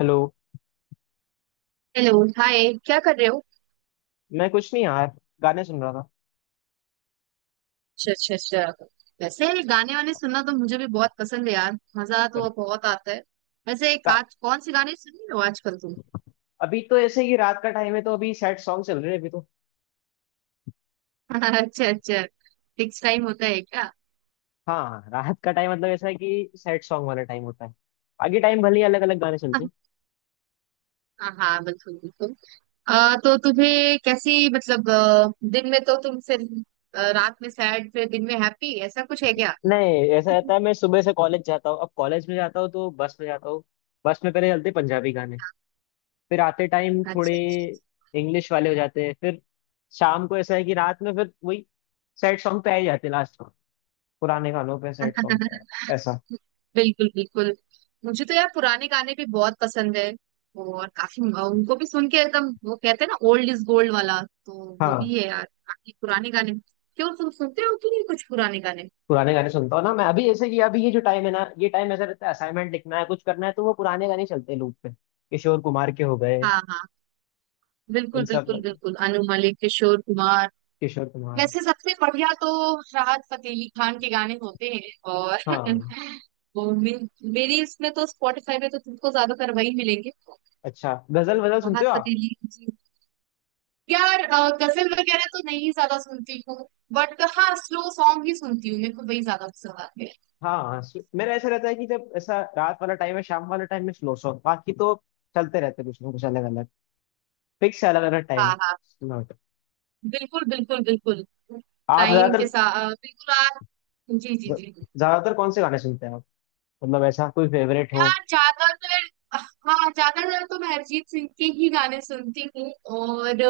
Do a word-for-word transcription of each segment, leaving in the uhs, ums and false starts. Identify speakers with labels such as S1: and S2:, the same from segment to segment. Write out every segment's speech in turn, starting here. S1: Hello.
S2: Hello. Hi, क्या कर रहे हो?
S1: मैं कुछ नहीं यार। गाने सुन रहा था।
S2: अच्छा अच्छा अच्छा। वैसे गाने वाने सुनना तो मुझे भी बहुत पसंद है यार। मजा तो बहुत आता है। वैसे एक
S1: का,
S2: आज कौन से गाने सुन रहे हो आजकल तुम?
S1: अभी तो ऐसे ही रात का टाइम है तो अभी सैड सॉन्ग चल रहे हैं अभी तो।
S2: अच्छा अच्छा। फिक्स टाइम होता है क्या?
S1: हाँ हाँ, रात का टाइम मतलब ऐसा है कि सैड सॉन्ग वाला टाइम होता है। आगे टाइम भले ही अलग अलग गाने चलते हैं।
S2: हाँ हाँ, बिल्कुल बिल्कुल। अ, तो तुम्हें कैसी मतलब अ, दिन में तो तुम फिर अ, रात में सैड, फिर दिन में हैप्पी, ऐसा कुछ है क्या?
S1: नहीं ऐसा रहता है मैं सुबह से कॉलेज जाता हूँ अब कॉलेज में जाता हूँ तो बस में जाता हूँ। बस में पहले चलते हैं पंजाबी गाने। फिर आते टाइम थोड़े
S2: अच्छा अच्छा
S1: इंग्लिश वाले हो जाते हैं फिर। शाम को ऐसा है कि रात में फिर वही सैड सॉन्ग पे आ ही जाते हैं लास्ट में। पुराने गानों पे सैड
S2: अच्छा।
S1: सॉन्ग पे ऐसा।
S2: बिल्कुल बिल्कुल। मुझे तो यार पुराने गाने भी बहुत पसंद है, और काफी उनको भी सुन के एकदम, वो कहते हैं ना, ओल्ड इज गोल्ड वाला, तो वो
S1: हाँ
S2: भी है यार काफी पुराने गाने। क्यों, तुम सुनते हो कि नहीं कुछ पुराने गाने?
S1: पुराने गाने सुनता हूँ ना मैं अभी जैसे कि अभी ये जो टाइम है ना ये टाइम ऐसा रहता है असाइनमेंट लिखना है कुछ करना है तो वो पुराने गाने चलते हैं लूप पे किशोर कुमार के हो गए।
S2: हाँ हाँ,
S1: इन
S2: बिल्कुल
S1: सब
S2: बिल्कुल बिल्कुल। अनु मलिक, किशोर कुमार।
S1: किशोर कुमार।
S2: वैसे सबसे बढ़िया तो राहत फतेह अली खान के गाने होते हैं। और
S1: हाँ।
S2: वो मे, मेरी इसमें तो, स्पॉटिफाई में तो तुमको ज्यादातर वही मिलेंगे,
S1: अच्छा गजल वजल सुनते
S2: राहत
S1: हो आप?
S2: फतेह अली जी। यार, अ, गजल वगैरह तो नहीं ज्यादा सुनती हूँ, बट हाँ, स्लो सॉन्ग ही सुनती हूँ, मेरे को वही ज्यादा पसंद आते हैं।
S1: हाँ हाँ, सु- मेरा ऐसा रहता है कि जब ऐसा रात वाला टाइम है शाम वाला टाइम में स्लो सॉन्ग बाकी तो चलते रहते हैं कुछ ना कुछ अलग अलग। फिक्स है अलग अलग
S2: हाँ
S1: टाइम।
S2: हाँ, बिल्कुल बिल्कुल बिल्कुल।
S1: आप
S2: टाइम के
S1: ज्यादातर।
S2: साथ बिल्कुल आप। जी जी
S1: ज-
S2: जी।
S1: ज्यादातर कौन से गाने सुनते हैं आप? मतलब ऐसा कोई फेवरेट हो?
S2: यार ज्यादातर, हाँ, ज्यादातर तो मैं अरिजीत सिंह के ही गाने सुनती हूँ। और अ,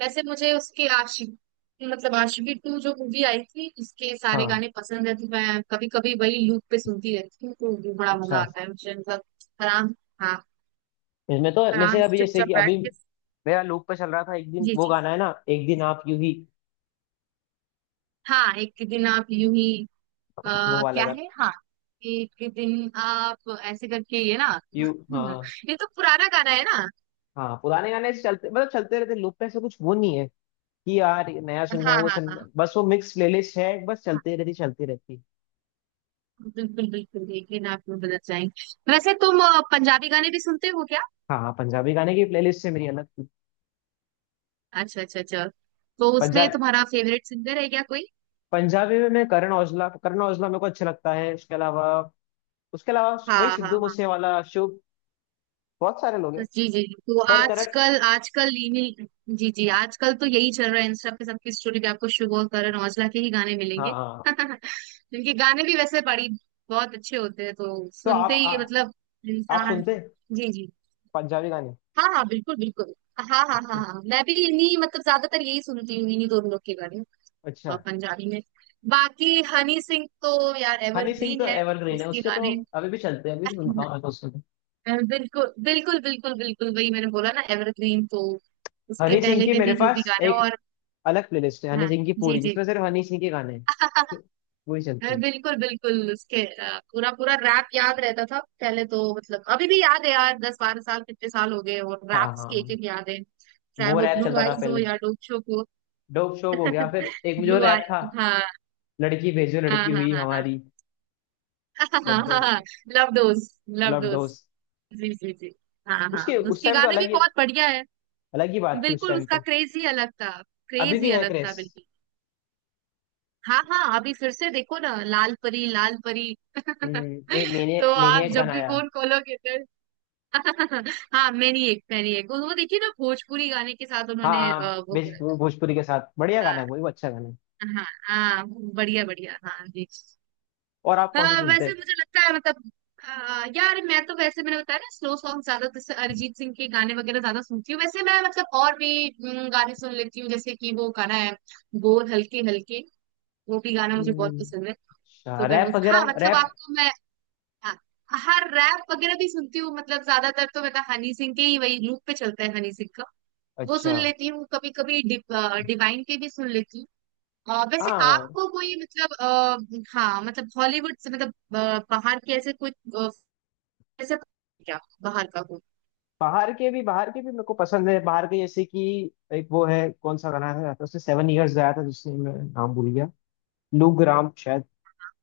S2: वैसे मुझे उसके आशिक, मतलब आशिकी टू जो मूवी आई थी उसके सारे
S1: हाँ।
S2: गाने पसंद है, तो मैं कभी कभी वही लूप पे सुनती रहती हूँ, तो भी बड़ा मजा
S1: अच्छा।
S2: आता है मुझे मतलब। आराम, हाँ,
S1: इसमें तो जैसे
S2: आराम से
S1: अभी जैसे
S2: चुपचाप
S1: कि
S2: बैठ
S1: अभी
S2: के।
S1: मेरा लूप पे चल रहा था एक दिन
S2: जी
S1: वो
S2: जी।
S1: गाना है ना एक दिन आप यू ही।
S2: हाँ, एक दिन आप यूं ही।
S1: वो
S2: आ,
S1: वाला
S2: क्या है,
S1: गाना।
S2: हाँ, एक दिन आप ऐसे करके ये ना।
S1: यू हाँ।
S2: ये तो पुराना गाना है ना।
S1: हाँ पुराने गाने ऐसे चलते मतलब चलते रहते लूप पे ऐसा कुछ वो नहीं है कि यार ये नया सुनना है
S2: हाँ
S1: वो
S2: हाँ हाँ
S1: सुनना है। बस वो मिक्स प्लेलिस्ट है बस
S2: हाँ,
S1: चलते रहती चलती रहती।
S2: बिल्कुल बिल्कुल। एक दिन आप यूं बदल जाएंगे। वैसे तुम अ, पंजाबी गाने भी सुनते हो क्या?
S1: हाँ हाँ पंजाबी गाने की प्लेलिस्ट से मेरी अलग थी।
S2: अच्छा अच्छा अच्छा। तो उसमें
S1: पंजाब
S2: तुम्हारा फेवरेट सिंगर है क्या कोई?
S1: पंजाबी में मैं करण औजला करण औजला मेरे को अच्छा लगता है उसके अलावा। उसके अलावा
S2: हाँ
S1: वही
S2: हाँ
S1: सिद्धू
S2: हाँ।
S1: मूसेवाला शुभ बहुत सारे लोग हैं।
S2: जी जी, तो
S1: पर करण।
S2: आजकल आजकल रीमिल, जी जी, आजकल तो यही चल रहा है, इंस्टा पे सबकी स्टोरी पे आपको शुभ और करण औजला के ही गाने
S1: हाँ
S2: मिलेंगे।
S1: हाँ।
S2: इनके गाने भी वैसे बड़ी बहुत अच्छे होते हैं, तो
S1: तो
S2: सुनते
S1: आप
S2: ही मतलब
S1: आ, आप
S2: इंसान।
S1: सुनते हैं
S2: जी जी।
S1: पंजाबी गाने?
S2: हाँ हाँ, बिल्कुल बिल्कुल। हाँ हाँ हाँ
S1: अच्छा
S2: हाँ, मैं भी इन्हीं मतलब ज्यादातर यही सुनती हूँ, इन्हीं दोनों लोग के गाने।
S1: अच्छा।
S2: अ, पंजाबी में बाकी हनी सिंह तो यार
S1: हनी सिंह तो
S2: एवरग्रीन है,
S1: एवरग्रीन है
S2: उसके
S1: उसके तो
S2: गाने।
S1: अभी भी चलते हैं अभी भी सुनता हूँ मैं तो। हाँ उसके तो।
S2: अ, बिल्कुल बिल्कुल बिल्कुल बिल्कुल, वही मैंने बोला ना एवरग्रीन, तो उसके
S1: हनी सिंह
S2: पहले
S1: की
S2: के
S1: मेरे
S2: भी जो भी
S1: पास
S2: गाने।
S1: एक
S2: और
S1: अलग प्लेलिस्ट है हनी
S2: हाँ,
S1: सिंह की
S2: जी
S1: पूरी
S2: जी।
S1: जिसमें सिर्फ हनी सिंह के गाने हैं। वही चलती
S2: अ,
S1: है।
S2: बिल्कुल बिल्कुल। उसके अ, पूरा पूरा रैप याद रहता था पहले तो, मतलब अभी भी याद है यार, दस बारह साल, कितने साल हो गए, और
S1: हाँ हाँ
S2: रैप्स के एक
S1: हाँ।
S2: एक याद है, चाहे
S1: वो
S2: वो
S1: रैप
S2: ब्लू
S1: चलता था
S2: आईज हो
S1: पहले।
S2: या डोप शो हो।
S1: डोप शोप हो गया फिर एक जो
S2: ब्लू
S1: रैप
S2: आई,
S1: था।
S2: हाँ
S1: लड़की भेजो
S2: हाँ
S1: लड़की हुई
S2: हाँ
S1: हमारी।
S2: हाँ
S1: लव
S2: हाँ।
S1: Dose
S2: love dose, love
S1: love
S2: dose.
S1: Dose.
S2: जी जी जी। हाँ हाँ,
S1: उसके उस
S2: उसके
S1: टाइम तो
S2: गाने
S1: अलग
S2: भी
S1: ही
S2: बहुत बढ़िया है।
S1: अलग ही बात थी उस
S2: बिल्कुल,
S1: टाइम
S2: उसका
S1: तो।
S2: क्रेज ही अलग था,
S1: अभी
S2: क्रेज
S1: भी
S2: ही
S1: है
S2: अलग था
S1: क्रेज।
S2: बिल्कुल। हाँ हाँ, अभी फिर से देखो ना, लाल परी लाल परी।
S1: हम्म मैंने
S2: तो
S1: मैंने
S2: आप
S1: एक
S2: जब
S1: गाना
S2: भी
S1: आया।
S2: फोन खोलोगे तो। हाँ मैनी एक मैनी एक वो वो देखिए ना, भोजपुरी गाने के साथ
S1: हाँ
S2: उन्होंने
S1: हाँ
S2: अ, वो
S1: भेज-
S2: करा था।
S1: भोजपुरी के साथ बढ़िया गाना
S2: हाँ
S1: है वो वो अच्छा गाना है।
S2: हाँ हाँ, बढ़िया बढ़िया, हाँ जी।
S1: और आप कौन से
S2: हाँ,
S1: सुनते
S2: वैसे
S1: हैं?
S2: मुझे लगता है मतलब आ, यार मैं तो वैसे, मैंने बताया ना स्लो सॉन्ग ज्यादा, जैसे अरिजीत सिंह के गाने वगैरह ज्यादा सुनती हूँ, वैसे मैं मतलब और भी हम्म, गाने सुन लेती हूँ, जैसे कि वो गाना है बोल हल्के हल्के, वो भी गाना मुझे बहुत
S1: हम्म,
S2: पसंद है।
S1: अच्छा
S2: तो मैं
S1: रैप
S2: उस- हाँ
S1: वगैरह
S2: मतलब
S1: रैप।
S2: आपको मैं, हाँ, हर रैप वगैरह भी सुनती हूँ, मतलब ज्यादातर तो मतलब हनी सिंह के ही, वही लूप पे चलता है हनी सिंह का, वो
S1: अच्छा।
S2: सुन लेती हूँ। कभी कभी डि, डिवाइन के भी सुन लेती हूँ। अ, वैसे
S1: हाँ
S2: आपको कोई मतलब आ, हाँ, मतलब हॉलीवुड से मतलब अ, बाहर के ऐसे कोई अ, ऐसा, क्या बाहर का कोई?
S1: बाहर के भी बाहर के भी मेरे को पसंद है बाहर के जैसे कि एक वो है कौन सा गाना है तो उससे सेवन इयर्स आया था जिससे मैं नाम भूल गया। लू ग्राम शायद।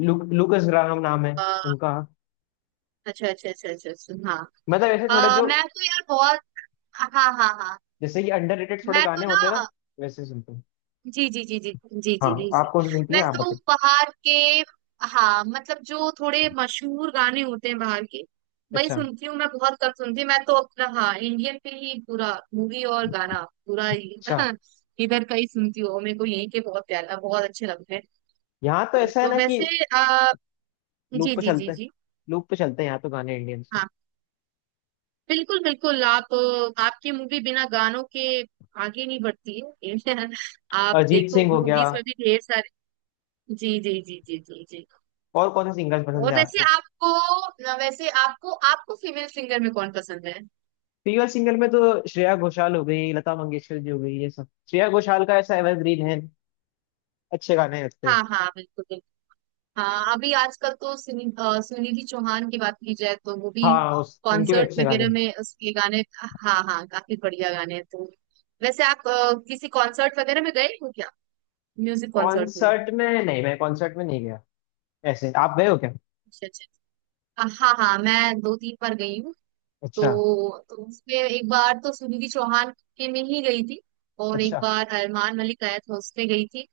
S1: लू लूकस ग्राम नाम है
S2: अ,
S1: उनका।
S2: अच्छा अच्छा अच्छा अच्छा अच्छा। हाँ,
S1: मतलब ऐसे
S2: अ,
S1: थोड़े जो
S2: मैं तो यार बहुत, हाँ हाँ हाँ हाँ।
S1: जैसे कि अंडररेटेड थोड़े
S2: मैं तो
S1: गाने होते हैं ना
S2: ना,
S1: वैसे सुनते हैं।
S2: जी जी जी जी जी
S1: हाँ
S2: जी जी
S1: आप
S2: जी।
S1: कौन से सुनती हैं
S2: मैं
S1: आप
S2: तो
S1: बताइए?
S2: बाहर के, हाँ, मतलब जो थोड़े मशहूर गाने होते हैं बाहर के, वही
S1: अच्छा
S2: सुनती हूँ। मैं बहुत कम सुनती हूँ, मैं तो अपना, हाँ, इंडियन पे ही पूरा मूवी और गाना, पूरा ही।
S1: अच्छा।
S2: इधर का ही सुनती हूँ, और मेरे को यही के बहुत प्यारा बहुत अच्छे लगते हैं।
S1: यहाँ तो
S2: तो,
S1: ऐसा है
S2: तो
S1: ना कि
S2: वैसे आ,
S1: लूप
S2: जी
S1: पे
S2: जी
S1: चलते
S2: जी
S1: हैं
S2: जी।
S1: लूप पे चलते हैं यहाँ तो गाने इंडियंस के।
S2: हाँ, बिल्कुल बिल्कुल। आप, आपकी मूवी बिना गानों के आगे नहीं बढ़ती है। आप
S1: अरिजीत
S2: देखो,
S1: सिंह हो गया
S2: मूवीज में भी ढेर सारे। जी जी जी जी जी जी।
S1: और कौन से सिंगर्स पसंद
S2: और
S1: है
S2: वैसे
S1: आपको?
S2: आपको, वैसे आपको, आपको फीमेल सिंगर में कौन पसंद है?
S1: फीमेल सिंगर में तो श्रेया घोषाल हो गई लता मंगेशकर जी हो गई ये सब श्रेया घोषाल का ऐसा एवरग्रीन है। अच्छे गाने लगते हैं।
S2: हाँ हाँ, बिल्कुल बिल्कुल। हाँ, अभी आजकल तो सुनि, अ, सुनिधि चौहान की बात की जाए तो वो भी,
S1: हाँ उस, उनके भी
S2: कॉन्सर्ट
S1: अच्छे
S2: वगैरह
S1: गाने।
S2: में उसके गाने, हाँ हाँ, काफी बढ़िया गाने हैं। तो वैसे आप अ, किसी कॉन्सर्ट वगैरह में गए हो क्या, म्यूजिक कॉन्सर्ट में?
S1: कॉन्सर्ट में नहीं मैं कॉन्सर्ट में नहीं गया। ऐसे आप गए हो क्या?
S2: अच्छा अच्छा। अ, हाँ हाँ, मैं दो तीन बार गई हूँ।
S1: अच्छा
S2: तो, तो उसमें एक बार तो सुनिधि चौहान के में ही गई थी, और एक
S1: अच्छा
S2: बार अरमान मलिक आया था उसमें गई थी,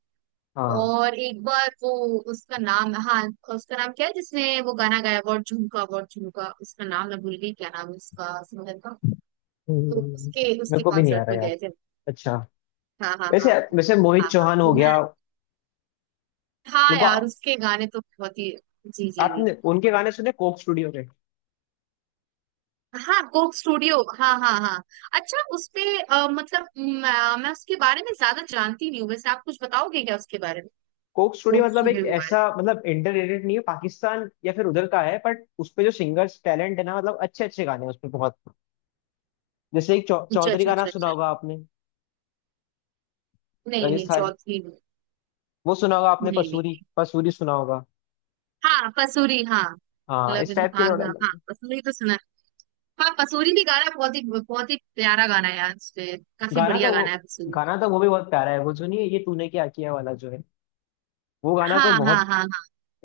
S1: हाँ।
S2: और एक बार वो, उसका नाम, हाँ, उसका नाम क्या है जिसने वो गाना गाया, वो झुमका, वो झुमका, उसका नाम मैं भूल गई, क्या नाम है उसका सिंगर का? तो
S1: हम्म,
S2: उसके, उसके
S1: मेरे को भी नहीं आ
S2: कॉन्सर्ट
S1: रहा
S2: में
S1: यार।
S2: गए थे।
S1: अच्छा।
S2: हाँ हाँ हाँ
S1: वैसे वैसे
S2: हाँ
S1: मोहित
S2: हाँ।
S1: चौहान हो
S2: तो मैं,
S1: गया।
S2: हाँ
S1: मेरे को।
S2: यार उसके गाने तो बहुत ही। जी जी जी।
S1: आपने उनके गाने सुने कोक स्टूडियो के?
S2: हाँ, कोक स्टूडियो, हाँ हाँ हाँ। अच्छा, उसपे अ, मतलब मैं, मैं उसके बारे में ज्यादा जानती नहीं हूँ, वैसे आप कुछ बताओगे क्या उसके बारे में,
S1: कोक स्टूडियो
S2: कोक
S1: मतलब एक
S2: स्टूडियो के बारे
S1: ऐसा मतलब इंटररेटेड नहीं है पाकिस्तान या फिर उधर का है बट उसपे जो सिंगर्स टैलेंट है ना मतलब अच्छे अच्छे गाने हैं उसपे बहुत। जैसे एक चौ,
S2: में? अच्छा
S1: चौधरी
S2: अच्छा
S1: का नाम
S2: अच्छा
S1: सुना
S2: अच्छा।
S1: होगा आपने।
S2: नहीं नहीं,
S1: राजस्थान।
S2: चौथी
S1: वो सुना होगा आपने
S2: नहीं नहीं।
S1: पसूरी पसूरी सुना होगा?
S2: हाँ, पसूरी, हाँ,
S1: हाँ इस
S2: लगन
S1: टाइप के
S2: आग,
S1: थोड़ा।
S2: हाँ हाँ, हाँ, पसूरी तो सुना है। हाँ, पसूरी भी गाना बहुत ही बहुत ही प्यारा गाना है यार, उसपे काफी
S1: गाना
S2: बढ़िया
S1: तो वो
S2: गाना है पसूरी।
S1: गाना तो वो भी बहुत प्यारा है वो जो नहीं है ये तूने क्या किया वाला जो है। वो गाना तो
S2: हाँ हाँ
S1: बहुत
S2: हाँ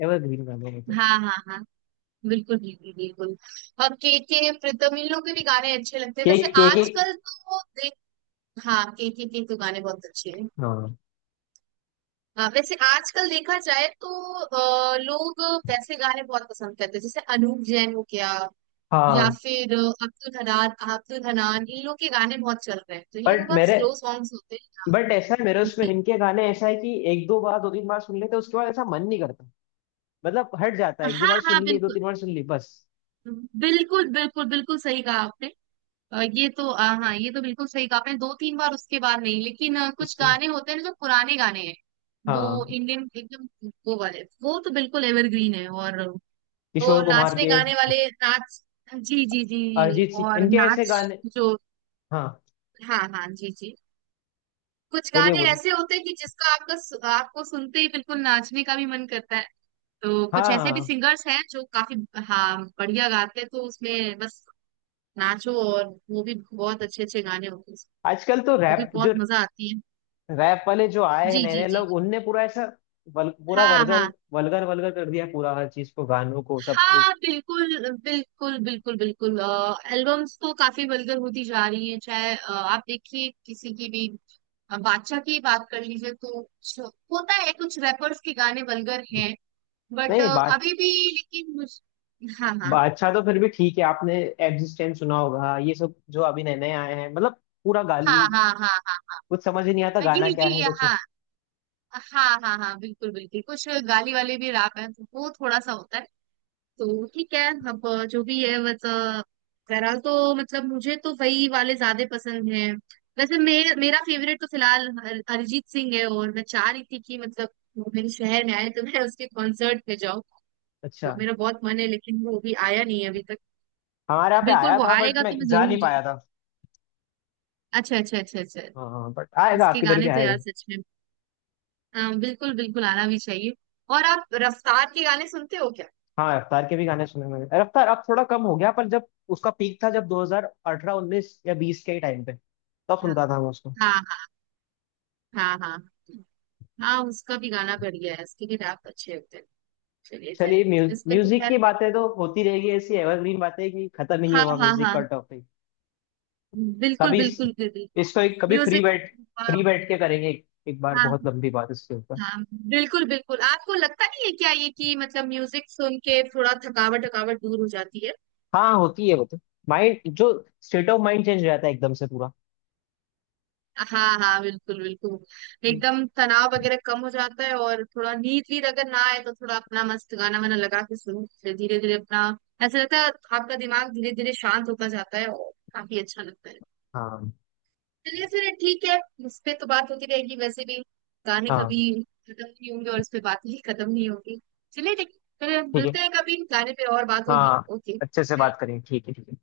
S1: एवरग्रीन गाना है तो।
S2: हाँ हाँ हाँ हाँ, बिल्कुल बिल्कुल बिल्कुल। और के के प्रीतम, इन लोग के भी गाने अच्छे लगते हैं।
S1: केक
S2: वैसे
S1: केक एक।
S2: आजकल तो देख, हाँ, के के के तो गाने बहुत अच्छे हैं।
S1: हाँ
S2: हाँ, वैसे आजकल देखा जाए तो अ, लोग वैसे गाने बहुत पसंद करते हैं, जैसे अनूप जैन हो गया, या
S1: हाँ।
S2: फिर अ, अब्दुल हनान, अब्दुल हनान, इन लोग के गाने बहुत चल रहे हैं, तो इन लोग के
S1: बट
S2: बहुत
S1: मेरे
S2: स्लो सॉन्ग्स होते
S1: बट ऐसा है मेरे
S2: हैं
S1: उसमें
S2: जी।
S1: इनके गाने ऐसा है कि एक दो बार दो तीन बार सुन लेते हैं, उसके बाद ऐसा मन नहीं करता। मतलब हट जाता है एक दो
S2: हाँ
S1: बार
S2: हाँ,
S1: सुन ली दो
S2: बिल्कुल
S1: तीन बार सुन ली बस।
S2: बिल्कुल बिल्कुल बिल्कुल, सही कहा आपने। अ, ये तो अ, हाँ ये तो बिल्कुल सही कहा आपने, दो तीन बार उसके बाद नहीं, लेकिन अ, कुछ
S1: उसके।
S2: गाने होते हैं ना जो पुराने गाने हैं, वो
S1: हाँ।
S2: इंडियन एकदम, वो वाले वो तो बिल्कुल एवरग्रीन है। और वो
S1: किशोर कुमार
S2: नाचने
S1: के
S2: गाने वाले नाच, जी जी जी,
S1: अरिजीत सिंह
S2: और
S1: इनके ऐसे
S2: नाच
S1: गाने।
S2: जो,
S1: हाँ।
S2: हाँ हाँ जी जी, कुछ
S1: बोलिए
S2: गाने
S1: बोलिए।
S2: ऐसे होते हैं कि जिसका आपका सु- आपको सुनते ही बिल्कुल नाचने का भी मन करता है। तो
S1: हाँ
S2: कुछ
S1: हाँ
S2: ऐसे भी
S1: हाँ।
S2: सिंगर्स हैं जो काफी, हाँ बढ़िया गाते हैं, तो उसमें बस नाचो, और वो भी बहुत अच्छे अच्छे गाने होते हैं,
S1: आजकल तो
S2: वो भी
S1: रैप
S2: बहुत
S1: जो
S2: मजा आती है।
S1: रैप वाले जो आए हैं
S2: जी
S1: नए
S2: जी
S1: नए
S2: जी।
S1: लोग उनने पूरा ऐसा वल, पूरा
S2: हाँ
S1: वर्गल
S2: हाँ
S1: वल्गर वल्गर कर दिया पूरा हर चीज को गानों को सबको।
S2: हाँ, बिल्कुल बिल्कुल बिल्कुल बिल्कुल। एल्बम्स तो काफी वल्गर होती जा रही है, चाहे अ, आप देखिए किसी की भी, अ, बादशाह की बात कर लीजिए तो कुछ होता है, कुछ रैपर्स के गाने वल्गर हैं, बट
S1: नहीं बात
S2: अभी भी, लेकिन मुझ, हाँ हाँ
S1: बा- अच्छा तो फिर भी ठीक है आपने एग्जिस्टेंस सुना होगा ये सब जो अभी नए नए आए हैं मतलब पूरा गाली
S2: हाँ हाँ हाँ हाँ।
S1: कुछ समझ ही नहीं आता
S2: पर
S1: गाना
S2: ये
S1: क्या
S2: ये
S1: है
S2: ये-
S1: कुछ।
S2: हाँ हाँ हाँ हाँ, बिल्कुल बिल्कुल, कुछ गाली वाले भी रैप हैं, तो वो थोड़ा सा होता है। तो ठीक है अब, जो भी है मतलब, बहरहाल तो मतलब मुझे तो वही वाले ज्यादा पसंद हैं। वैसे मेरे, मेरा फेवरेट तो फिलहाल अर- अरिजीत सिंह है, और मैं चाह रही थी कि मतलब वो मेरे शहर में आए तो मैं उसके कॉन्सर्ट पे जाऊँ, तो
S1: अच्छा।
S2: मेरा बहुत मन है, लेकिन वो अभी आया नहीं है अभी तक।
S1: हमारे यहाँ पे
S2: बिल्कुल
S1: आया
S2: वो
S1: था बट
S2: आएगा
S1: मैं
S2: तो मैं
S1: जा
S2: जरूर
S1: नहीं पाया
S2: जाऊँ।
S1: था।
S2: अच्छा अच्छा अच्छा अच्छा।
S1: हाँ हाँ, हाँ, बट आएगा
S2: उसके
S1: आपकी इधर भी
S2: गाने तो
S1: आएगा।
S2: यार सच में, हाँ, बिल्कुल बिल्कुल, आना भी चाहिए। और आप रफ्तार के गाने सुनते हो क्या?
S1: हाँ रफ्तार के भी गाने सुने मैंने रफ्तार अब थोड़ा कम हो गया पर जब उसका पीक था जब दो हज़ार अठारह उन्नीस या बीस के टाइम पे तब
S2: हाँ
S1: सुनता था मैं उसको।
S2: हाँ हाँ हाँ हाँ हाँ, हाँ, उसका भी गाना बढ़िया है, उसके भी रैप अच्छे होते हैं। चलिए
S1: चलिए
S2: फिर,
S1: म्यूज,
S2: इस पे तो
S1: म्यूजिक
S2: खैर,
S1: की बातें तो होती रहेगी ऐसी एवरग्रीन बातें कि खत्म ही नहीं
S2: हाँ
S1: हुआ
S2: हाँ
S1: म्यूजिक
S2: हाँ,
S1: का टॉपिक।
S2: बिल्कुल
S1: कभी इस,
S2: बिल्कुल बिल्कुल,
S1: इसको एक कभी फ्री
S2: म्यूजिक,
S1: बैठ
S2: हाँ,
S1: फ्री बैठ के करेंगे एक, एक बार
S2: हाँ
S1: बहुत लंबी बात इसके ऊपर।
S2: हाँ, बिल्कुल बिल्कुल। आपको लगता नहीं है क्या ये कि मतलब म्यूजिक सुन के थोड़ा थकावट, थकावट दूर हो जाती है?
S1: हाँ होती है वो तो माइंड जो स्टेट ऑफ माइंड चेंज हो जाता है एकदम से पूरा।
S2: हाँ हाँ, बिल्कुल बिल्कुल, एकदम तनाव वगैरह कम हो जाता है, और थोड़ा नींद वींद अगर ना आए तो थोड़ा अपना मस्त गाना वाना लगा के सुनो, फिर धीरे धीरे अपना, ऐसा लगता है आपका दिमाग धीरे धीरे शांत होता जाता है, और काफी अच्छा लगता है।
S1: हाँ
S2: चलिए फिर ठीक है, इस पे तो बात होती रहेगी वैसे भी, गाने
S1: हाँ।
S2: कभी खत्म नहीं होंगे और इस पे बात ही खत्म नहीं होगी। चलिए ठीक, फिर
S1: ठीक है।
S2: मिलते हैं, कभी गाने पे और बात होगी,
S1: हाँ।
S2: ओके।
S1: अच्छे से बात करेंगे ठीक है ठीक है।